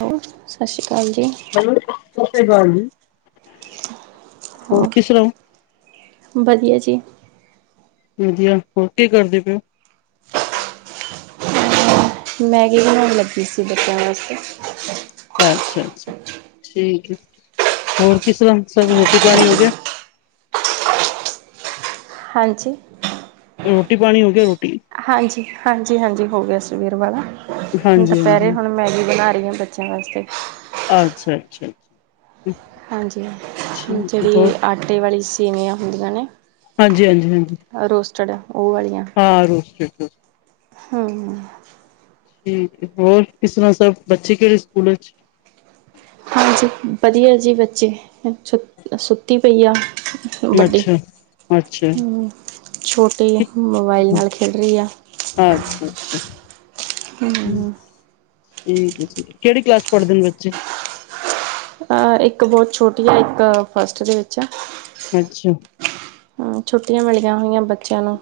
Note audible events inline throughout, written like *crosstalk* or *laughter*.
ਹੋਰ ਸਤਿ ਸ਼੍ਰੀ ਅਕਾਲ ਜੀ ਹੈਲੋ ਸਤਿ ਸੀ ਅਕਾਲ ਜੀ ਹੋਰ ਕਿਸ ਤਰ੍ਹਾਂ ਹੋ? ਵਧੀਆ ਜੀ ਵਧੀਆ ਹੋਰ ਕੀ ਕਰਦੇ ਪਏ ਹੌ ਮੈਗੀ ਬਣਾਉਣ ਲੱਗੀ ਸੀ ਬੱਚਿਆਂ ਵਾਸਤੇ ਅੱਛਾ ਅੱਛਾ ਠੀਕ ਹੈ ਹੋਰ ਕਿਸ ਤਰ੍ਹਾਂ ਸਭ ਰੋਟੀ ਪਾਣੀ ਹੋ ਗਿਆ ਹਾਂਜੀ ਰੋਟੀ ਪਾਣੀ ਹੋ ਗਿਆ ਹੌ ਹਾਂਜੀ ਹਾਂਜੀ ਹਾਂਜੀ ਹੋ ਗਿਆ ਸਵੇਰ ਵਾਲਾ ਹਾਂਜੀ ਦੁਪਹਿਰੇ ਹਾਂਜੀ ਹੁਣ ਮੈਗੀ ਬਣਾ ਰਹੀ ਆ ਬੱਚਿਆਂ ਵਾਸਤੇ ਅੱਛਾ ਅੱਛਾ ਅਛਾ ਹਾਂਜੀ ਹੈ ਜਿਹੜੀ ਏ ਹੋਰ ਆਟੇ ਵਾਲੀ ਸੇਵੀਆਂ ਹੁੰਦੀਆਂ ਨੇ ਹਾਂਜੀ ਹਾਂਜੀ ਹਾਂਜੀ ਅ ਰੌਸਟਡ ਉਹ ਵਾਲੀਆ ਹਾਂ ਰੋਸਟਡ ਰੋਸਟਡ ਹੂੰ ਠੀਕ ਹੋਰ ਕਿਸ ਤਰ੍ਹਾਂ ਸਭ ਬੱਚੇ ਕਿਹੜੇ ਸਕੂਲਾਂ ਚ ਹਾਂਜੀ ਵਧੀਆ ਜੀ ਬੱਚੇ ਸੁੱ ਸੁੱਤੀ ਪਈ ਆ ਅੱਛਾ ਅੱਛਾ ਅੱਛਾ ਹੂੰ ਛੋਟੀ ਮੋਬਾਈਲ ਨਾਲ ਖੇਡ ਰਹੀ ਆ ਅੱਛਾ ਅੱਛਾ ਹੂ ਹਮ ਠੀਕ ਏ ਜੀ ਕਿਹੜੀ ਕਲਾਸ ਚ ਪੜ੍ਹਦੇ ਨੇ ਬੱਚੇ ਆ ਇੱਕ ਬਹੁਤ ਛੋਟੀ ਆ ਇੱਕ ਫਸਟ ਦੇ ਵਿੱਚ ਆ ਅੱਛਾ ਹਾਂ ਛੁੱਟੀਆਂ ਮਿਲੀਆਂ ਹੋਈਆਂ ਬੱਚਿਆਂ ਨੂੰ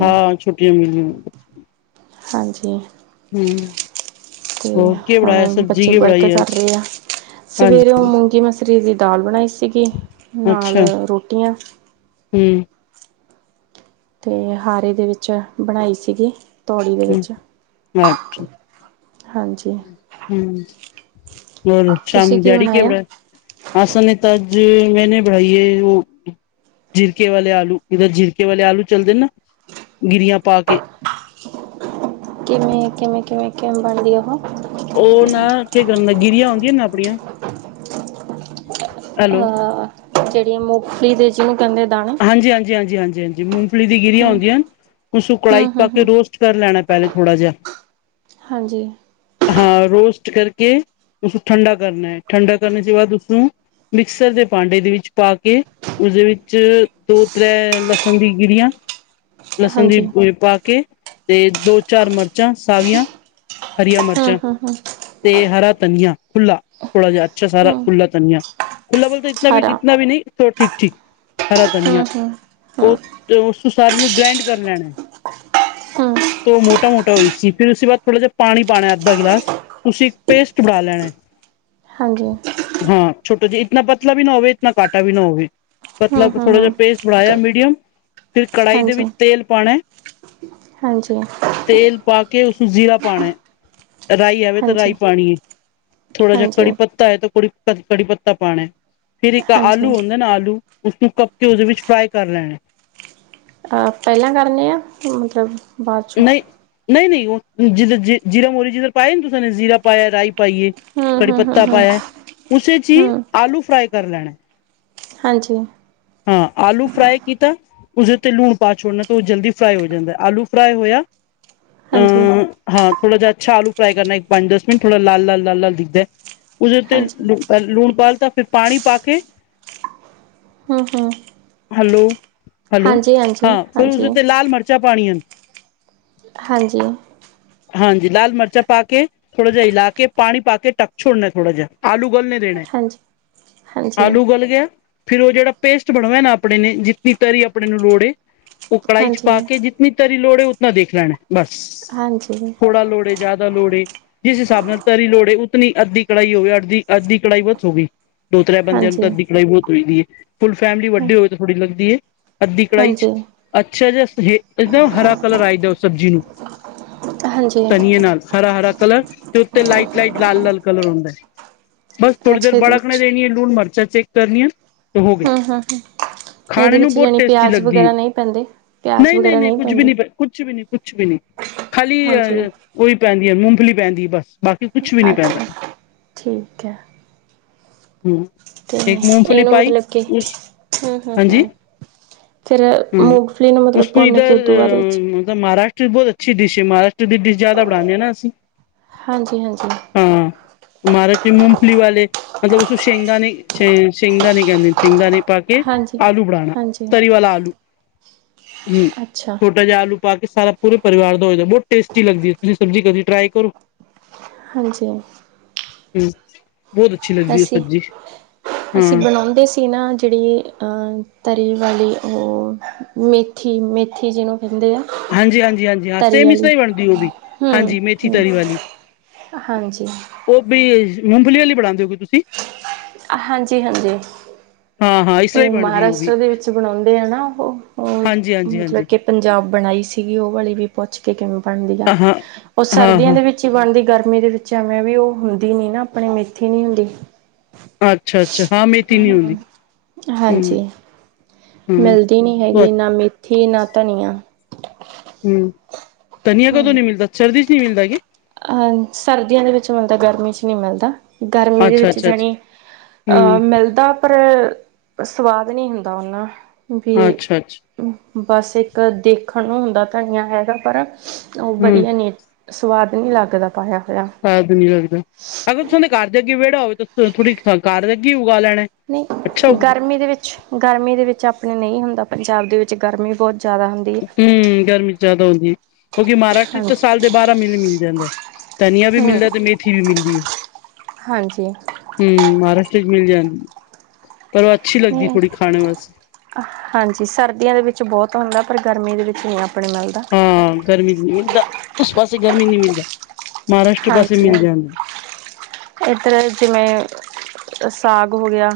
ਹਾਂ ਛੁੱਟੀਆਂ ਮਿਲੀਆਂ ਹਾਂਜੀ ਹੂੰ ਅਤੇ ਹੁਣ ਬੱਚੇ ਵਰਕ ਕਰ ਰਹੇ ਆ ਸਵੇਰੇ ਹਾਂਜੀ ਓ ਮੂੰਗੀ ਮਸ ਮਸਰੀ ਦੀ ਦਾਲ ਬਣਾਈ ਸੀਗੀ ਨਾਲ ਰੋਟੀਆਂ ਹੂ ਤੇ ਹਾੜ੍ਹੇ ਦੇ ਵਿੱਚ ਬਣਾਈ ਸੀਗੀ ਤੌੜੀ ਦੇ ਹੂ ਵਿੱਚ ਅੱਛਾ ਹੂ ਹਾਂਜੀ। ਹਾਂਜੀ ਹੋਰ ਤੁਸੀਂ ਸ਼ਾਮ ਕੀ ਦਿਹਾੜੀ ਬਣਾਇਆ? ਕਿਵੜਾ ਅਸਾਂ ਨੇ ਤੇ ਅੱਜ ਮੈਨੇ ਬਣਾਈ ਏ ਓ ਜੀਰਕੇ ਵਾਲੇ ਆਲੂ ਜਿੱਦਾਂ ਜੀਰਕੇ ਵਾਲੇ ਆਲੂ ਚੱਲਦੇ ਨਾ ਗਿਰੀਆਂ ਪਾ ਕੇ ਕਿਵੇਂ ਕਿਵੇਂ ਕਿਵੇਂ ਕਿਵੇ ਬਣਦੀ ਉਹੋ ਉਹ ਨਾ ਕੇ ਗਿਰੀਆਂ ਹੁੰਦੀਆਂ ਨੇ ਆਪਣੀਆਂ ਹੈਲੋ ਅ ਜਿਹੜੀ ਮੂੰਗਫਲੀ ਦੇ ਜਿਹਨੂੰ ਕਹਿੰਦੇ ਦਾਣੇ ਹਾਂਜੀ ਹਾਂਜੀ ਹਾਂਜੀ ਹਾਂਜੀ ਹਾਂਜੀ ਮੂੰਗਫਲੀ ਦੀ ਗਿਰੀਆਂ ਹੂੰ ਹੁੰਦੀਆਂ ਹਨ ਉਸ ਨੂੰ ਕੜਾਈ ਹੂੰ ਚ ਹੂੰ ਪਾ ਕੇ ਹੂੰ ਰੋਸਟ ਚਲ ਲੈਣਾ ਪਹਿਲੇ ਥੋੜਾ ਜਿਹਾ ਹਾਂਜੀ ਹਾਂ ਰੋਸਟ ਕਰਕੇ ਉਸਨੂੰ ਠੰਡਾ ਕਰਨਾ ਹੈ ਠੰਡਾ ਕਰਨ ਤੋਂ ਬਾਅਦ ਉਸਨੂੰ ਮਿਕਸਰ ਦੇ ਭਾਂਡੇ ਦੇ ਵਿੱਚ ਪਾ ਕੇ ਉਹਦੇ ਵਿੱਚ ਦੋ ਤ੍ਰੈ ਲਸਣ ਦੀ ਗਿਰੀਆਂ ਲਸਣ ਦੀ ਹਾਂਜੀ ਪਾ ਕੇ ਤੇ ਦੋ ਚਾਰ ਮਰਚਾਂ ਸਾਵੀਆਂ ਹਰੀਆਂ ਹੂੰ ਮਰਚਾਂ ਹੂੰ ਹੂੰ ਤੇ ਹਰਾ ਧਨੀਆਂ ਖੁੱਲਾ ਥੋੜਾ ਜਿਹਾ ਅੱਛਾ ਸਾਰਾ ਹੂੰ, ਖੁੱਲਾ ਧਨੀਆਂ ਖੁਲਾਬਲ ਤਾਂ ਇਤਨਾ ਵੀ ਹਰਾ ਟਿਕਣਾ ਵੀ ਨਹੀਂ ਠੀਕ ਠੀਕ ਹਰਾ ਹੂੰ, ਧਨੀਆ ਹੂੰ, ਹੂੰ, ਉਹ ਤੇ ਉਸਨੂੰ ਸਾਰੀ ਨੂੰ ਗ੍ਰੈਂਡ ਕਰਨਾ ਹੂੰ, ਤੋਂ ਮੋਟਾ ਮੋਟਾ ਹੋਈ ਸੀ ਫਿਰ ਉਸ ਦੇ ਬਾਦ ਥੋੜਾ ਜ ਪਾਣੀ ਪਾਉਣਾ ਅੱਧਾ ਗਿਲਾਸ। ਤੁਸੀਂ ਇੱਕ ਪੇਸਟ ਬਣਾ ਲੈਣਾ ਐ। ਹਾਂਜੀ। ਹਾਂ ਛੋਟਾ ਜੀ ਇਤਨਾ ਪਤਲਾ ਵੀ ਨਾ ਹੋਵੇ, ਇਤਨਾ ਕਾਂਟਾ ਵੀ ਨਾ ਹੋਵੇ। ਹੂੰ, ਮਤਲਬ ਹੂੰ, ਥੋੜ੍ਹਾ ਹੂੰ, ਜਿਹਾ ਪੇਸਟ ਬਣਾਇਆ ਮੀਡੀਅਮ, ਫਿਰ ਕੜਾਹੀ ਦੇ ਹਾਂਜੀ, ਵਿੱਚ ਤੇਲ ਪਾਉਣਾ ਏ ਹਾਂਜੀ। ਤੇਲ ਪਾ ਕੇ ਉਸਨੂੰ ਜ਼ੀਰਾ ਪਾਣਾ ਏ। ਰਾਈ ਹੈਵੇ ਤਾਂ ਹਾਂਜੀ, ਰਾਈ ਪਾਣੀ ਹੈ, ਥੋੜਾ ਜਿ ਹਾਂਜੀ, ਕੜੀ ਪੱਤਾ ਹੈ ਤਾਂ ਕੜੀ ਕੜੀ ਪੱਤਾ ਪਾਂਣਾ ਏ, ਫਿਰ ਇੱਕ ਹਾਂਜੀ। ਅ ਆਲੂ ਹੁੰਦਾ ਹੈ ਨਾ ਆਲੂ ਉਸਨੂੰ ਕੱਪ ਕੇ ਉਸਦੇ ਵਿੱਚ ਫਰਾਈ ਕਰ ਲੈਣਾ ਏ। ਅਹ ਪਹਿਲਾਂ ਕਰਨੇ ਆ ਮਤਲਬ ਬਾਅਦ ਚੋਂ ਨਹੀਂ-ਨਹੀਂ-ਨਹੀਂ ਉਹ ਜੀਂਦੇ ਜੀ ਜੀਰਾ ਮੋਰੀ ਜਿਧਰ ਪਾਇਆ ਨੀ ਤੁਸੀਂ ਨੇ ਜ਼ੀਰਾ ਪਾਇਆ, ਰਾਈ ਪਾਈਏ ਹੂੰ, ਕੜੀ ਹੂੰ, ਹੂੰ, ਪੱਤਾ ਹੂੰ, ਪਾਇਆ ਏ, ਉਸੇ ਚ ਹੀ ਹੂੰ। ਆਲੂ ਫਰਾਈ ਕਰ ਲੈਣਾ ਏ। ਹਾਂਜੀ। ਹਾਂ ਆਲੂ ਫਰਾਈ ਕੀਤਾ, ਉਸਦੇ ਤੇ ਲੂਣ ਪਾ ਛੋੜਨਾ, ਤਾਂ ਉਹ ਜਲਦੀ ਫਰਾਈ ਹੋ ਜਾਂਦਾ ਏ। ਆਲੂ ਫਰਾਏ ਹੋਇਆ। ਹਾਂਜੀ। ਅ ਹਾਂ ਥੋੜਾ ਜਿਹਾ ਅੱਛਾ ਆਲੂ ਫਰਾਈ ਕਰਨਾ, ਇੱਕ ਪੰਜ-ਦਸ ਮਿੰਟ ਥੋੜਾ ਲਾਲ-ਲਾਲ-ਲਾਲ-ਲਾਲ ਦਿਖਦਾ ਹੈ। ਉਸਦੇ ਤੇ ਹਾਂਜੀ, ਲੂਣ ਪਾਲਿਤਾ, ਫਿਰ ਪਾਣੀ ਪਾ ਕੇ ਹਮ-ਹਮ। ਹੈਲੋ-ਹੈਲੋ, ਹਾਂ ਫਿਰ ਹਾਂਜੀ, ਉਸਦੇ ਉਤੇ ਲਾਲ ਮਿਰਚਾਂ ਪਾਉਣੀਆਂ ਹਨ। ਹਾਂਜੀ। ਹਾਂਜੀ ਲਾਲ ਮਿਰਚਾਂ ਪਾ ਕੇ, ਥੋੜਾ ਜਿਹਾ ਹਿਲਾ ਕੇ, ਪਾਣੀ ਪਾ ਕੇ, ਟਕ ਛੋੜਨਾ ਥੋੜਾ ਜਿਹਾ। ਆਲੂ ਗਲ ਨੇ ਦੇਣਾ, ਹਾਂਜੀ। ਹਾਂਜੀ, ਹਾਂਜੀ, ਆਲੂ ਗਲ ਗਿਆ। ਫਿਰ ਉਹ ਜਿਹੜਾ ਪੇਸਟ ਬਣਦਾ ਹੇਨਾ ਆਪਣੇ ਨੇ ਜਿਨੀ ਤਰੀ ਆਪਣੇ ਨੂੰ ਲੋੜ ਏ, ਉਹ ਕੜਾਹੀ ਚ ਪਾ ਕੇ ਜ ਤਰੀ ਲੋੜ ਹੈ ਉਤਨਾ ਦੇਖ ਲੈਣਾ ਬਸ, ਥੋੜਾ ਲੋੜ ਹੈ, ਜ਼ਿਆਦਾ ਲੋੜ ਹੈ। ਜਿਸ ਹਿਸਾਬ ਨਾਲ ਤਰੀ ਲੋੜੇ ਏ, ਉਤਨੀ ਅੱਧੀ ਕੜਾਹੀ ਹੋਵੇ ਅੱਧੀ-ਅੱਧੀ ਕੜਾਈ ਬਹੁਤ ਹੋ ਗਈ। ਦੋ-ਤ੍ਰੈ ਬੰਦਿਆਂ ਨੂੰ ਹਾਂਜੀ, ਤਾ ਅੱਧੀ ਕੜਾਈ ਬਹੁਤ ਹੋ ਜਾਂਦੀ ਹੈ। ਫੁੱਲ ਫੈਮਲੀ ਵੱਡੇ ਹੋਏ ਤਾਂ ਥੋੜੀ ਲੱਗਦੀ ਹੈ। ਅੱਧੀ ਕੜਾਹੀ ਚ ਹਾਂਜੀ, ਅੱਛਾ ਜਿਹਾਦ ਹਰਾ ਕਲਰ ਆਈਦਾ ਉਹ ਸਬਜ਼ੀ ਨੂੰ। *unintelligible* ਹਾਂਜੀ, ਧਨੀਏ ਨਾਲ ਹਰਾ-ਹਰਾ ਕਲਰ। ਤੇ ਉਤੇ ਲਾਈਟ- ਲਾਈਟ ਲਾਲ-ਲਾਲ ਕਲਰ ਹੁੰਦਾ ਏ, ਬਸ ਥੋੜ੍ਹੀ ਦੇਰ ਅੱਛਾ ਇਹਦੇ ਵਿੱਚ ਬੜਕਣੇ ਦੇਣੀ ਏ ਲੂਣ ਮਰਚ ਚ ਚੈੱਕ ਕਰਨੀ ਆ। ਹਮ ਹੂੰ ਹ, ਇਹਦੇ ਖਾਣੇ ਨੂੰ ਵਿੱਚ ਬਹੁਤ ਜਾਣੀ ਟੇਸਟੀ ਪਿਆਜ਼ ਲੱਗਦੀ ਹੈ ਵਗੈਰਾ ਨਹੀਂ ਪੈਂਦੇ, ਪਿਆਜ਼ ਵਗੈਰਾ ਨਹੀਂ ਪੈਂਦੇ। ਕੁਛ ਵੀ ਨੀ, ਕੁਛ ਵੀ ਨੀ ਖਾਲੀ ਹਾਂਜੀ ਅਅ ਉਹੀ ਪੈਂਦੀ ਹੈ, ਮੂੰਗਫਲੀ ਪੈਂਦੀ ਹੈ ਬਸ। ਬਾਕੀ ਕੁਛ ਵੀ ਨੀ ਪੈਂਦਾ, ਅੱਛਾ ਠੀਕ ਹੈ ਹਮ। ਤੇ ਇਹਨੂੰ ਮਤਲਬ ਕਿ ਹਮ ਹ ਹਮ। ਫਿਰ ਮੂੰਗਫਲੀ ਨੂੰ ਮਤਲਬ ਭੁੰਨ ਕੇ ਉਹ ਤੋਂ ਬਾਅਦ ਵਿੱਚ ਮਤਲਬ ਮਹਾਰਾਸ਼ਟਰ ਦੀ ਬਹੁਤ ਅੱਛੀ ਡਿਸ਼ ਹੈ, ਮਹਾਰਾਸ਼ਟਰ ਦੀ ਡਿਸ਼ ਜਿਆਦਾ ਬੜਣਾਉਦੇ ਹਾਂ ਅਸੀਂ। ਹਾਂਜੀ-ਹਾਂਜੀ। ਮਹਾਰਾਸ਼ਟਰ ਚ ਮੂੰਗਫਲੀ ਵਾਲੇ ਮਤਲਬ ਉਸੂੰਊ ਸ਼ੇਗਦਾਨੀ ਸ਼ ਸ਼ੇਗਦਾਨੀ ਕਹਿੰਦੇ ਸ਼ੇਗਦਾਨੀ। ਪਾ ਕੇ ਹਾਂਜੀ ਆਲੂ ਬਣਾਣਾ ਹਾਂਜੀ ਤਰੀ ਵਾਲਾ ਆਲੂ ਹਮ। ਅੱਛਾ। ਛੋਟਾ ਜਿਹਾ ਆਲੂ ਪਾ ਕੇ ਸਾਰ ਪੂਰੇ ਪਰਿਵਾਰ ਦਾ ਹੋ ਜਾਂਦਾ, ਬਹੁਤ ਟੇਸਟੀ ਲਗਦੀ ਤੁਸੀਂ ਸਬਜ਼ੀ ਕਦੀ ਟ੍ਰਈ ਕਰੋ। ਹਾਂਜੀ। ਹਮ ਬਦ ਅਸੀਂ-ਅਸੀਂ ਬਣਾਉਂਦੇ ਸੀ ਨਾ ਜਿਹੜੀ ਤਰੀ ਵਾਲੀ ਉਹ ਮੇਥੀ ਮੇਥੀ ਜਿਹਨੂੰ ਕਹਿੰਦੇ ਆ। ਹਾਂਜੀ, ਹਾਂਜੀ, ਹਾਂਜੀ ਹਾਂ ਤਰੀ ਸੇਮ ਇਸ ਤਰਾ ਵਾਲੀ ਹੀ ਬਣਦੀ ਉਹ ਵੀ ਹੂੰ ਹਾਂਜੀ ਮੇਥੀ ਹੂੰ ਤਰੀ ਵਾਲੀ। ਹਾਂਜੀ। ਉਹ ਵੀ ਮੂੰਗਲੀ ਵਾਲੀ ਬਣਾਉਂਦੇ ਹੋਗੇ ਤੁਸੀਂ। ਹਾਂਜੀ, ਹਾਂਜੀ। ਹਾਂ-ਹਾਂ ਇਸ ਤਰ੍ਹਾਂ ਹੀ ਉਹ ਬਣਦੀ ਵੀ ਮਹਾਰਾਸ਼ਟਰ ਦੇ ਵਿੱਚ ਬਣਾਉਂਦੇ ਆ ਨਾ ਉਹ ਮਤਲਬ ਹਾਂਜੀ-ਹਾਂਜੀ-ਹਾਂਜੀ ਕਿ ਪੰਜਾਬ ਬਣਾਈ ਸੀਗੀ ਉਹ ਵਾਲੀ ਵੀ ਪੁੱਛ ਕੇ ਕਿਵੇਂ ਬਣਦੀ ਆ ਹਾਂ ਉਹ ਸਰਦੀਆਂ ਹਾਂ-ਹਾਂ ਦੇ ਵਿੱਚ ਵਿਚੀ ਬਣਦੀ ਗਰਮੀ ਦੇ ਵਿੱਚ ਐਵੇਂ ਵੀ ਉਹ ਹੁੰਦੀ ਨੀ ਨਾ ਆਪਣੇ ਮੇਥੀ ਨੀ ਹੁੰਦੀ। ਅੱਛਾ-ਅੱਛਾ ਹਾਂ ਮੇਥੀ ਨੀ ਹੁੰਦੀ ਹਮ ਹਾਂਜੀ। ਹੂੰ-ਹੂੰ ਮਿਲਦੀ ਨਹੀਂ ਹੂੰ ਹੈਗੀ ਨਾ ਮੇਥੀ ਨਾ ਧਨੀਆ। ਹਮ ਧਨੀਆਂ ਕਦੋਂ ਨਹੀਂ ਮਿਲਦਾ ਸਰਦੀ ਚ ਨਹੀਂ ਮਿਲਦਾ ਕੀ। ਅਹ ਸਰਦੀਆਂ ਦੇ ਵਿੱਚ ਮਿਲਦਾ ਗਰਮੀ ਚ ਨਹੀਂ ਮਿਲਦਾ। ਗਰਮੀ ਦੇ ਵਿੱਚ ਅੱਛਾ-ਅੱਛਾ-ਅੱਛਾ ਜਾਣੀ ਅਹ ਹੂੰ ਮਿਲਦਾ। ਪਰ ਸਵਾਦ ਨਹੀਂ ਹੁੰਦਾ ਓਨਾ ਵੀ। ਅੱਛਾ-ਅੱਛਾ ਬਸ ਇੱਕ ਦੇਖਣ ਨੂੰ ਹੁੰਦਾ ਧਣੀਆ ਹੈਗਾ ਪਰ ਉਹ ਹੂੰ ਵਧੀਆ ਨੀ ਸਵਾਦ ਨੀ ਲੱਗਦਾ। ਸਵਾਦ ਨੀ ਲੱਗਦਾ ਅਗਰ ਤੁ ਦੇ ਘਰ ਦੇ ਅੱਗੇ ਵਿਹੜਾ ਹੋਵੇ ਤਾਂ ਥੋੜੀ ਘਰ ਦੇ ਅੱਗੇ ਉਗਾ ਲੈਣਾ। ਅੱਛਾ ਨਹੀਂ ਉਗ ਗਰਮੀ ਦੇ ਵਿੱਚ। ਗਰਮੀ ਦੇ ਵਿੱਚ ਆਪਣੇ ਨਹੀਂ ਹੁੰਦਾ ਪੰਜਾਬ ਦੇ ਵਿੱਚ ਗਰਮੀ ਬਹੁਤ ਜ਼ਿਆਦਾ ਹੁੰਦੀ। ਹੈ ਹਮ ਗਰਮੀ ਚ ਜ਼ਿਆਦਾ ਹੁੰਦੀ ਹੈ ਕਿਉਂਕਿ ਮਹਾਰਾਸ਼ਟਰਰੀ ਚ ਤਾਂ ਹਾਂਜੀ ਸਾਲ ਦੇ ਬਾਰਾਂ ਮਹੀਨੇ ਮਿਲ ਜਾਂਦਾ। ਧਨੀਆ ਵੀ ਮਿਲਦਾ ਹਮ ਤੇ ਮੇਥੀ ਵੀ ਮਿਲਦੀ। ਹਾਂਜੀ। ਹਮ ਮਹਾਰਾਸ਼ਟਰ ਚ ਮਿਲ ਜਾਂਦੀ ਪਰ ਉਹ ਅੱਛੀ ਲੱਗਦੀ ਨਹੀਂ ਥੋੜੀ ਖਾਣੇ ਵਾਸਤੇ। ਹਾਂਜੀ ਸਰਦੀਆਂ ਦੇ ਵਿੱਚ ਬਹੁਤ ਹੁੰਦਾ ਪਰ ਗਰਮੀ ਦੇ ਵਿੱਚ ਨਹੀਂ ਆਪਣੇ ਮਿਲਦਾ। ਹਾਂ ਗਰਮੀ ਨਹੀਂ ਮਿਲਦਾ ਉਸ ਪਾਸੇ ਗਰਮੀ ਨਹੀਂ ਮਿਲਦਾ। ਮਹਾਰਾਸ਼ਟਰ ਪਾਸੇ ਹਾਂਜੀ। ਮਿਲ ਜਾਂਦਾ ਇੱਧਰ ਜਿਵੇਂ ਸਾਗ ਹੋ ਗਿਆ।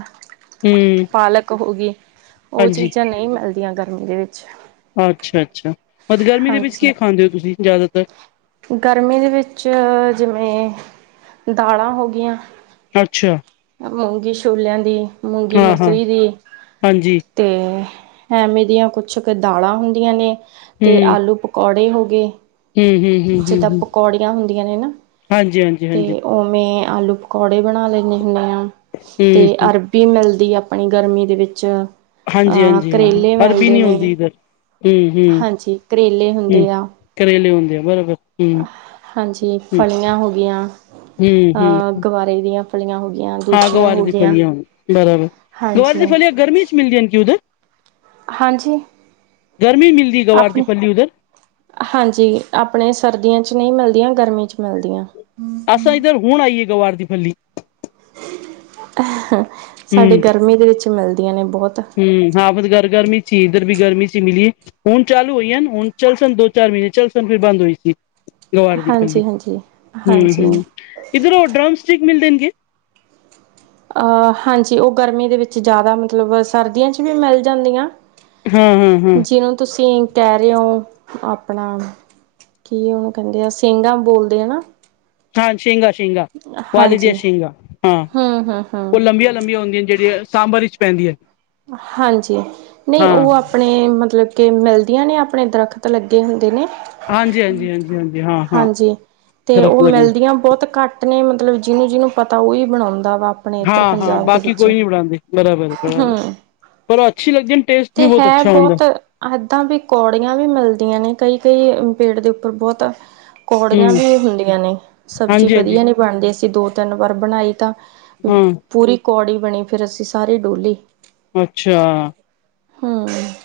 ਹਮ ਪਾਲਕ ਹੋ ਗਈ ਉਹ ਹਾਂਜੀ ਚੀਜ਼ਾਂ ਨਹੀਂ ਮਿਲਦੀਆਂ ਗਰਮੀ ਦੇ ਵਿੱਚ ਅੱਛਾ, ਅੱਛ ੳਹ ਤੇ ਗਰਮੀ ਦੇ ਵਿੱਚ ਹਾਂਜੀ ਕੀ ਖਾਂਦੇ ਹੋ ਤੁਸੀਂ ਜ਼ਿਆਦਾਤਰ ਗਰਮੀ ਦੇ ਵਿੱਚ ਜਿਵੇਂ ਦਾਲਾਂ ਹੋ ਗਈਆਂ ਅੱਛਾ ਮੂੰਗੀ ਛੋਲਿਆਂ ਦੀ ਮੂੰਗੀ ਹਾਂ ਹਾਂ ਮਸਰੀ ਦੀ ਹਾਂਜੀ ਤੇ ਐਵੇਂ ਦੀਆਂ ਕੁਛ ਕੁ ਦਾਲਾਂ ਹੁੰਦੀਆਂ ਨੇ ਤੇ ਹਮ ਆਲੂ -ਪਕੌੜੇ ਹੋ ਗਏ ਹਮ ਹਮ ਹਮ ਹਮ ਜਿੱਦਾਂ ਹਮ ਪਕੋੜੀਆਂ ਹੁੰਦੀਆਂ ਨੇ ਨਾ ਹਾਂਜੀ ਹਾਂਜੀ ਤੇ ਹਾਂਜੀ ਉਹਵੇਂ ਆਲੂ ਪਕੌੜੇ ਬਣਾ ਲੈਂਦੇ ਹੁੰਦੇ ਹਾਂ ਤੇ ਅਰਬ ਹਮ -ਅਰਬੀ ਮਿਲਦੀ ਆਪਣੀ ਗਰਮੀ ਦੇ ਵਿੱਚ ਹਾਂਜੀ ਅ ਹਾਂਜੀ ਹਾਂ ਹਾਂ ਕਰੇਲੇ ਅਰਬੀ ਮਿਲਦੇ ਨਹੀਂ ਨੇ ਹੁੰਦੀ ਇੱਧਰ ਹਮ ਹਮ ਹਾਂਜੀ, ਕਰੇਲੇ ਹਮ ਹੁੰਦੇ ਆ ਕਰੇਲੇ ਹੁੰਦੇ ਆ ਬਰਾਬਰ ਹਮ ਹਾਂਜੀ, ਫਲੀਆਂ ਹੋ ਗਈਆਂ ਹੁੰ-ਹੁੰ ਹ ਗਵਾਰੇ ਦੀਆਂ ਫਲੀਆਂ ਹੋਆਂ ਹਾਂ ਗਵਾਰ ਦੀ ਫਲੀਆਂ ਬਰਾਬਰ ਗਵਾਰੀ ਹਾਂਜੀ ਦੀ ਫਲੀਆਂ ਗਰਮੀ ਚ ਮਿਲਦੀ ਹਨ ਕਿ ਉਦਰ ਹਾਂਜੀ ਗਰਮੀ'ਚ' ਮਿਲਦੀ ਗਵਾਰ ਦੀ ਆਪਣੇ ਫਲੀ ਉਧਰ ਹਾਂਜੀ ਆਪਣੇ ਸਰਦੀਆਂ ਚ ਨਹੀਂ ਮਿਲਦੀਆਂ ਗਰਮੀ 'ਚ' ਮਿਲਦੀਆਂ, ਅਛਾ ਇਧਰ ਹੁਣ ਆਈਏ ਗਵਾਰ ਦੀ ਫੱਲੀ ਸਾਡੇ ਗਰਮੀ ਦੇ ਵਿੱਚ ਮਿਲਦੀਆਂ ਨੇ ਬਹੁਤ ਹੂੰ ਹਾਂ ਫੇਰ ਗਰ ਗਰਮੀ ਛੀ ਇਧਰ ਵੀ ਗਰਮੀ ਛੀ ਮਿਲੀ ਏ ਹੁਣ ਚਾਲੂ ਹੋਈ ਅਨ ਹੁਣ ਚੱਲ ਸਨ ਦੋ-ਚਾਰ ਮਹੀਨੇ ਚੱਲ ਸਨ ਫਿਰ ਬੰਦ ਹੋਏ ਗੀ। ਗਵਾਰ ਦੀ ਫਲੀ ਹਾਂਜੀ ਹਾਂਜੀ ਹਾਂਜੀ ਹੂੰ-ਹੂੰ ਇੱਧਰੋਂ ਡਰਮ ਸਟਿਕ ਮਿਲਦੇ ਨੇ ਗੇ। ਅ ਹਾਂਜੀ ਉਹ ਗਰਮੀ ਦੇ ਵਿੱਚ ਜ਼ਿਆਦਾ ਮਤਲਬ ਸਰਦੀਆਂ ਚ ਵੀ ਮਿਲ ਜਾਂਦੀਆਂ। ਜੀਨੂੰ ਤੁਸੀਂ। ਕਹਿ ਰੇ ਔ, ਆਪਣਾਂ ਕੀ ਉਹਨੂੰ ਕਹਿੰਦੇ ਆ ਸਿੰਗਾਂ ਬੋਲਦੇ ਆ ਨਾ ਹਾਂ ਛੀਗਾ-ਛੀਗਾ ਵਾਲੇ ਦੀਆਂ ਹਾਂਜੀ ਸ਼ੀਗਾ, ਹਾਂ ਹਮ ਹਮ ਹਮ ਉਹ ਲੰਬੀਆਂ-ਲੰਬੀਆਂ ਹੁੰਦੀਆਂ ਜਿਹੜੀਆਂ। ਸਾਂਬਰ ਵਿੱਚ ਪੈਂਦੀਆਂ ਹਾਂਜੀ ਨਹੀਂ ਹਾਂ ਓ ਅਪ ਆਪਣੇ ਮਤਲਬ ਕੇ ਮਿਲਦੀਆਂ ਨੇ, ਆਪਣੇ ਦਰਖ਼ਤ ਲੱਗੇ ਹੁੰਦੇ ਨੇ ਹਾਂਜੀ ਹਾਂਜੀ ਹਾਂਜੀ ਹਾਂਜੀ ਹਾਂ ਹਾਂ ਹਾਂਜੀ ਤੇ ਓ ਦਰਖਤ ਲੱਗੇ ਮਿਲਦੀਆਂ ਬਹੁਤ ਘੱ ਟ ਨੇ ਮਤਲਬ ਜੀਨੂੰ ਜੀਨੂੰ ਪਤਾਂ ਉਈ ਬਣਾਉਂਦਾ ਵਾ ਆਪਣੇ ਇੱਧਰ ਹਾਂ- ਹਾਂ ਪੰਜਾਬ ਦੇ ਬਾਕੀ ਵਿੱਚ ਕੋਈ ਨੀਂ ਬਣਾਦੇ ਬਰਾਬਰ -ਬਰਾਬਰ। ਹਮ ਪਰ ਅੱਛੀ ਲਗਦੀ ਐ, ਐਡ ਟੇਸਟ ਵੀ ਬਹੁਤ ਅੱਛਾ ਆਉਦਾ ਐਦਾਂ ਵੀ ਕੌੜੀਆਂ ਵੀ ਮਿਲਦੀਆਂ ਨੇ ਕਈ- ਕਈ ਪੇੜ ਦੇ ਉੱਪਰ ਬਹੁਤ ਕੌੜੀਆਂ ਹਮ ਵੀ ਹੁੰਦੀਆਂ ਨੇ, ਸਬਜ਼ੀ ਹਾਂਜੀ ਹਾਂਜੀ ਵਧੀਆਂ ਨੀਂ ਬਣਦੀ ਅਸੀਂ ਦੋ-ਤਿੰਨ ਵਾਰ ਬਣਾਈ ਤਾਂ ਹਾਂ ਪੂਰੀ ਕੌੜੀ ਬਣੀ ਫੇਰ ਅਸੀਂ ਸਾਰੀ ਡੋਲੀ ਅੱਛਾ। ਹੂੰ।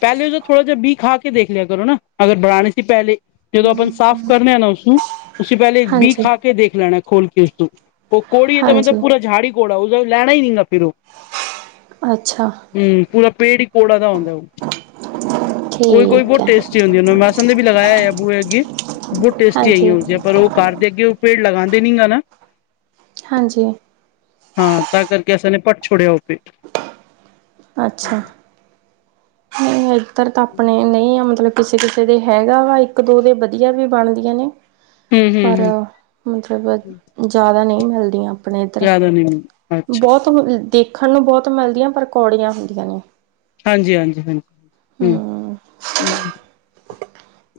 ਪਹਿਲੇ ਜੇ ਥੋੜਾ ਜਾ ਬੀ ਖਾਂ ਕੇ ਦੇਖ ਲ਼ਿਆ ਕਰੋਂ ਨਾ, ਅਗਰ ਬਣਾਨੇ ਸੀ ਪਹਿਲੇ। ਜਦੋਂ ਆਪਾਂ ਨ ਸਾਫ਼ ਕਰਨਾ ਨਾ ਉਸਨੂੰ ਉਸੇ ਪਹਿਲੇ ਬੀ ਹਾਂਜੀ ਖਾ ਕੇ ਦੇਖ ਲੈਣਾ ਖੋਲ ਕੇ ਉਸਤੋ। ਉਹ ਕੋੜੀ ਐ ਤਾਂ ਮਤਲਬ ਹਾਂਜੀ ਪੂਰਾ ਝਾੜ ਈ ਕੋੜਾ ਉਸਦਾ ਲੈਣਾ ਹੀ ਨਗਾ ਫਿਰ ਓ ਅੱਛਾ ਹੂੰ ਪੂਰਾ ਪੇੜ ਹੀ ਕੋੜਾ ਦਾ ਹੁੰਦਾ ਓ ਕੋਈ-ਕੋਈ ਠੀਕ ਬਹੁਤ ਹੈ ਟੇਸਟੀ ਹੁੰਦੀ ਐ, ਉਹੇ ਨੇ ਵੀ ਲਗਾਇਆ ਹੈ ਨਮ‌‌ ਲੱਸਨ ਦਾ ਵੀ ਲਗਾਇਆਂ ਹੋਇਆ ਬੂਹੇ ਅੱਗੇ ਬਹੁਤ ਟੇਸਟੀ ਆਈ ਹਾਂਜੀ ਹੁੰਦੀਂ ਐ, ਪਰ ਉਹ ਘਰ ਦੇ ਅੱਗੇ ਉਹ ਪੇੜ ਲਗਾਂਦੇ ਨੀ ਗਾ ਨਾ। ਹਾਂਜੀ। ਹਾਂ ਤਾਂ ਕਰਕੇ ਅਸਾਂ ਨੇ ਪੱਟ ਛੋੜਿਆ ਓ ਪੇ ਅੱਛਾ। ਨਈ ਏਧਰ ਤਾਂ ਆਪਣੇ ਨਈ ਆ ਮਤਲਬ ਕਿਸੇ-ਕਿਸੇ ਦੇ ਹੈਗਾ ਵਾ, ਇੱਕ ਦੋ ਦੇ ਵਧੀਆਂ ਵੀ ਬਣਦੀਆਂ ਨੇ ਹੂੰ ਹੂੰ ਪਰ ਹੂੰ ਮਤਲਬ ਜਾਦਾ ਨਹੀਂ ਮਿਲਦੀਆਂ ਆਪਣੇ ਏਧਰ, ਯਾਦ ਆ ਨਹੀਂ ਮੈਨੂੰ ਅੱਛਾ ਬਹੁਤ ਦੇਖਣ ਨੂੰ ਬਹੁਤ ਮਿਲਦੀਆਂ ਪਰ ਕੌੜੀਆਂ ਹੁੰਦੀਆਂ ਨੇ ਹਾਂਜੀ- ਹਾਂਜੀ, ਹਾਂਜੀ ਹਮ ਹੂੰ।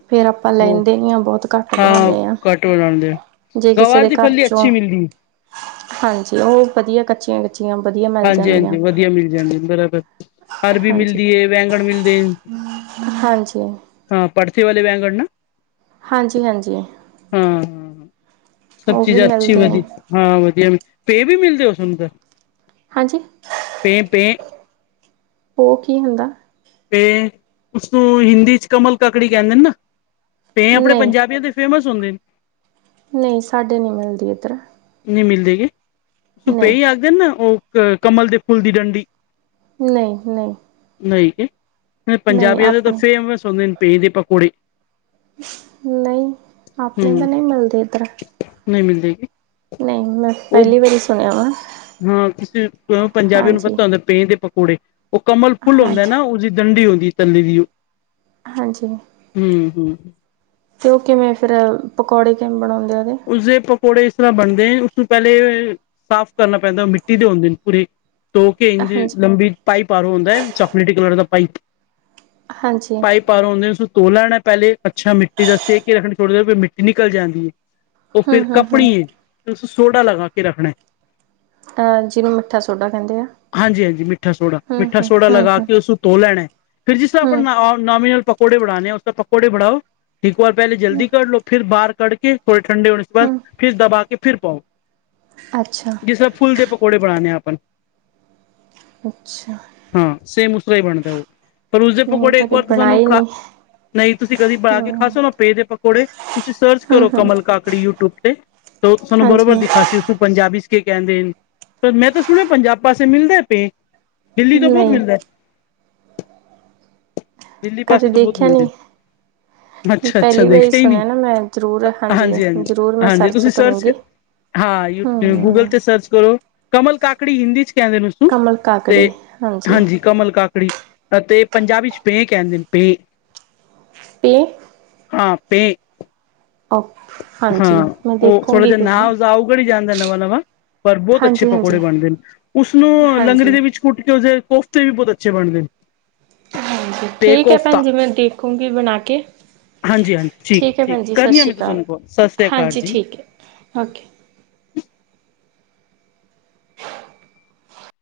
ਫੇਰ ਆਪਾਂ ਹੋਰ ਲੈਂਦੇ ਨੀ ਆ, ਬਹੁਤ ਘੱਟ ਹਾਂ ਬਣਾਉਂਨੇ ਆ। ਘੱਟ ਬਣਾਉਂਦੇ ਆ, ਜੇ ਕਿਸੇ ਗਵਾਰ ਦੇ ਦੀ ਘਰ ਫੱਲੀ ਚੋਂ, ਅੱਛੀ ਮਿਲਦੀ ਹਾਂਜੀ ਓ ਵਧੀਆਂ ਕੱਚੀਆਂ- ਕੱਚੀਆਂ ਵਧੀਆਂ ਮ ਹਾਂਜੀ -ਹਾਂਜੀ ਵਧੀਆਂ ਮਿਲ਼ ਜਾਂਦੇ, ਬਰਾਬਰ। ਅਰਬੀ ਹਾਂਜੀ ਮਿਲਦੀ ਏ, ਬੈਂਗਣ ਮਿਲ਼ਦੇ ਹਾਂਜੀ ਆ ਭੜਥੇ ਵਾਲੇ ਵੈਗਣ ਨਾ। ਹਾਂਜੀ- ਹਾਂਜੀ। ਹਾਂ ਹਾਂ ਸਭ ਉਹ ਵੀ ਚੀਜ਼ਾਂ ਅੱਛੀ ਮਿਲਦੇ ਨੇ ਵਧੀਆਂ, ਹਾਂ ਵਧੀਆਂ ਮਿਲ਼ ਤੁਸੀਂ ਵੀ ਮਿਲਦੇ ਹੋ ਫੇਰ ਅੰਦਰ। ਹਾਂਜੀ। ਪੇ-ਪੇ। ਉਹ ਕੀ ਹੁੰਦਾਂ। ਪੇ ਉਸਨੂੰ ਹਿੰਦੀ ਚ ਕਮਲ ਕੱਕੜੀ ਕਹਿੰਦੇ ਨੇ ਨਾ, ਪੇ ਆਪਣੇ ਨਹੀਂ ਪੰਜਾਬੀਆਂ ਦੇ ਫੇਮਸ ਹੁੰਦੇ ਨੇ। ਨਹੀਂ ਸਾਡੇ ਨਹੀਂ ਮਿਲਦੀ ਇੱਧਰ ਨਹੀਂ ਮਿਲਦੇ ਗਏ ਪੇ, ਨਹੀਂ ਹੀ ਆਖਦੇ ਨੇ ਨਾ ਉਹ ਕਮਲ ਦੇ ਫੁੱਲ ਦੀ ਡੰਡੀ। ਨਹੀਂ, ਨਹੀਂ ਨਹੀਂ, ਨਹੀਂ ਪੰਜਾਬੀਆਂ ਦੇ ਤਾਂ ਆਪਣੇ ਫੇਮਸ ਹੁੰਦੇ ਨੇ, ਪੇ ਦੇ ਪਕੌੜੇ। ਨਹੀਂ, ਆਪਣੇ ਤਾਂ ਹਮ ਨਹੀਂ ਮਿਲਦੇ ਇੱਧਰ। ਨਹੀਂ ਮਿਲ ਜਾਏਗੀ। ਨਹੀਂ, ਮੈਂ ਪਹਿਲੀ ਵਾਰੀ ਸੁਣਿਆ ਵਾਂ। ਹਾਂ, ਕਿਸੇ ਪੰਜਾਬੀ ਨੂੰ ਪਤਾ ਹੁੰਦਾ ਭੇਂ ਦੇ ਪਕੌੜੇ। ਉਹ ਕਮਲ ਫੁੱਲ ਹੁੰਦਾ ਹਾਂਜੀ ਨਾ, ਉਸਦੀ ਡੰਡੀ ਹੁੰਦੀ ਤੱਲੀ ਦੀ। ਹਾਂਜੀ। ਹਮ- ਹਮ। ਤੇ ਉਹ ਕਿਵੇਂ ਫੇਰ, ਪਕੌੜੇ ਕਿਵੇਂ ਬਣਾਉਂਦੇ ਉਦੇ। ਉਸਦੇ ਪਕੌੜੇ ਇਸ ਤਰ੍ਹਾਂ ਬਣਦੇ। ਉਸਨੂੰ ਪਹਿਲੇ ਸਾਫ਼ ਕਰਨਾ ਪੈਂਦਾ, ਉਹ ਮਿੱਟੀ ਦੇ ਹੁੰਦੇ ਨੇ ਪੂਰੇ। ਧੋ ਕੇ ਇੰਝ ਹਾਂਜੀ ਲੰਬੀ ਪਾਈਪ ਆਰ ਹੁੰਦਾ ਹੈ, ਚੋਕਲੇਟੀ ਕਲਰ ਦਾ ਪਾਈਪ। ਹਾਂਜੀ। ਪਰ ਉਂਦੇਨ ਤੋਲਾਣਾ ਪਹਿਲੇ, ਅੱਛਾ ਮਿੱਟੀ ਦਾ ਸੇਕ ਕੇ ਰੱਖ ਛੋੜਦੇ ਵੀ ਮਿੱਟੀ ਨਿਕਲ ਜਾਂਦੀ ਹੈ। ਉਹ ਹੂੰ ਫਿਰ ਹੂੰ ਹੂੰ ਕੱਪਣੀ ਹੈ, ਫੇਰ ਉਸੇ ਸੋਡਾ ਲਗਾ ਕੇ ਰੱਖਣਾ ਹੈ। ਅਹ ਜਿਹਨੂੰ ਮਿੱਠਾ ਸੋਡਾ ਕਹਿੰਦੇ ਆ। ਹਾਂਜੀ ਹਾਂਜੀ ਮਿੱਠਾ ਸੋਡਾ, ਹੂੰ ਮਿੱਠਾ ਹੂੰ ਸੋਡਾ ਹੂੰ ਲਗਾ ਹੂੰ ਕੇ ਉਸਨੂੰ ਧੋ ਲੈਣਾ ਹੈ। ਫਿਰ ਜਿਸਦਾ ਹਾਂ, ਹੂੰ ਆਪਾਂ ਨਾਮਮੀਨਲ ਪਕੌੜੇ ਬਣਾਉਣੇ, ਉਸ ਤਰਾ ਪਕੌੜੇ ਬਣਾਓ। ਇੱਕ ਵਾਰ ਪਹਿਲੇ ਹੂੰ ਜਲਦੀ ਕਰ ਲੋ, ਫਿਰ ਬਾਹਰ ਕਡਕੇ ਥੋੜੇ ਠੰਡੇ ਹੋਣੇ ਬਾਦ ਹੂੰ ਫਿਰ ਦਬਾ ਕੇ ਫਿਰ ਪਾਓ। ਅੱਛਾ। ਜਿਸ ਤਰਾ ਫੁੱਲ ਦੇ ਪਕੌੜੇ ਬਣਾਨਣੇ ਆ ਆਪਾਂ। ਅੱਛਾ। ਹਾਂ ਸੇਮ ਉਸਤਰਾ ਹੀ ਬਣਦਾ ਉਹ, ਪਰ ਉਸਦੇ ਨਹੀਂ ਪਕੌੜੇ ਇੱਕ ਕਦੇ ਵਾਰ ਸਾਨੂੰ ਬਣਾਏ ਖਾ ਨਹੀਂ ਨਹੀਂ ਤੁਸੀਂ ਕਦੀ ਬਣਾ ਕੇ ਖਾ ਹੂੰ ਸਕੋ ਨਾ ਪੇ ਦੇ ਪਕੌੜੇ, ਤੁਸੀਂ ਸਰਚ ਕਰੋ। ਹੂੰ-ਹੂੰ, ਕਮਲ ਕਾਕੜੀ ਯੂਟਿਊਬ ਤੇ ਤੁਾਨੂੰ ਹਾਂਜੀ ਬਰੋਬਰ ਦਿਖਾ ਸੀ ਪੰਜਾਬੀ ਕੇ ਕਹਿੰਦੇ। ਪਰ ਮੈਂ ਤਾਂ ਸੁਣਿਆ ਪੰਜਾਬ ਪਾਸੇ ਮਿਲਦਾ ਪੇ। ਦਿੱਲੀ ਤੋਂ ਬਹੁਤ ਨਹੀਂ ਮਿਲਦਾ। ਦਿੱਲੀ ਕਦੇ ਪਾਸੇ ਤੋਂ ਬਹੁਤ ਦੇਖਿਆ ਮਿਲਦੇ, ਨਹੀਂ। ਅੱਛਾ ਅੱਛਾ ਪਹਿਲੀ ਵਾਰੀ ਦੇਖਿਆ ਹੀ ਨਹੀਂ। ਸੁਣਿਆ ਨਾ ਮੈਂ ਜ਼ਰੂਰ ਹਾਂਜੀ- ਹਾਂਜੀ, ਜ਼ਰੂਰ ਮੈਂ ਹਾਂਜੀ ਤੁਸੀਂ ਸਰਚ ਕਰੂੰਗੀ। ਹਾਂ ਯੂਟਿਊਬ ਗੂਗਲ ਹੂੰ, ਤੇ ਸਰਚ ਕਰੋ। ਕਮਲ ਕਾਕੜੀ ਹਿੰਦੀ ਚ ਕਹਿੰਦੇ ਨੇ। ਉਸਨੂੰ ਕਮਲ ਕਾਕੜੀ ਤੇ ਹਾਂਜੀ। ਕਮਲ ਕਾਕੜੀ ਅਤੇ ਪੰਜਾਬੀ ਚ ਭੇਂ ਕਹਿੰਦੇ ਨੇ, ਭੇਂ। ਇਹ ਹਾਂ ਭੇਂ। ਓ ਹਾਂ ਹਾਂਜੀ ਮੈਂ ਉਹ ਥੋੜਾ ਦੇਖੂੰਗੀ ਜਿਹਾ ਕੋਈ ਨਾ ਵਜਾਓ। ਪੜੀ ਜਾਂਦਾ ਨਵਾਂ-ਨਵਾਂ ਪਰ ਬੋਤ ਅੱਛੇ ਹਾਂਜੀ-ਹਾਂਜੀ, ਪਕੌੜੇ ਹਾਂਜੀ। ਬਣਦੇ ਨੇ, ਉਸਨੂੰ ਲੰਗੜੀ ਹਾਂਜੀ ਦੇ ਵਿੱਚ ਕੁੱਟ ਕੇ, ਉਸਦੇ ਕੋਫਤੇ ਵੀ ਬੋਤ ਅੱਛੇ ਬਣਦੇ ਨੇ। ਹਾਂਜੀ, ਪੇ ਠੀਕ ਐ ਭੈਣ ਕੋਫਤਾ ਜੀ, ਮੈਂ ਦੇਖੂੰਗੀ ਬਣਾ ਕੇ। ਹਾਂਜੀ-ਹਾਂਜੀ, ਠੀਕ ਹੈ ਠੀਕ-ਠੀਕ ਭੈਣ ਜੀ ਸਤਿ ਕਰਨੀ ਆਂ, ਸ਼੍ਰੀ ਮੈਂ ਤੁਸਾ ਅਕਾਲ। ਨੂੰ ਕੋਲ। ਸਤਿ ਸ੍ਰੀ ਅਕਾਲ ਹਾਂਜੀ, ਜੀ। ਠੀਕ ਐ ਔਕੇ।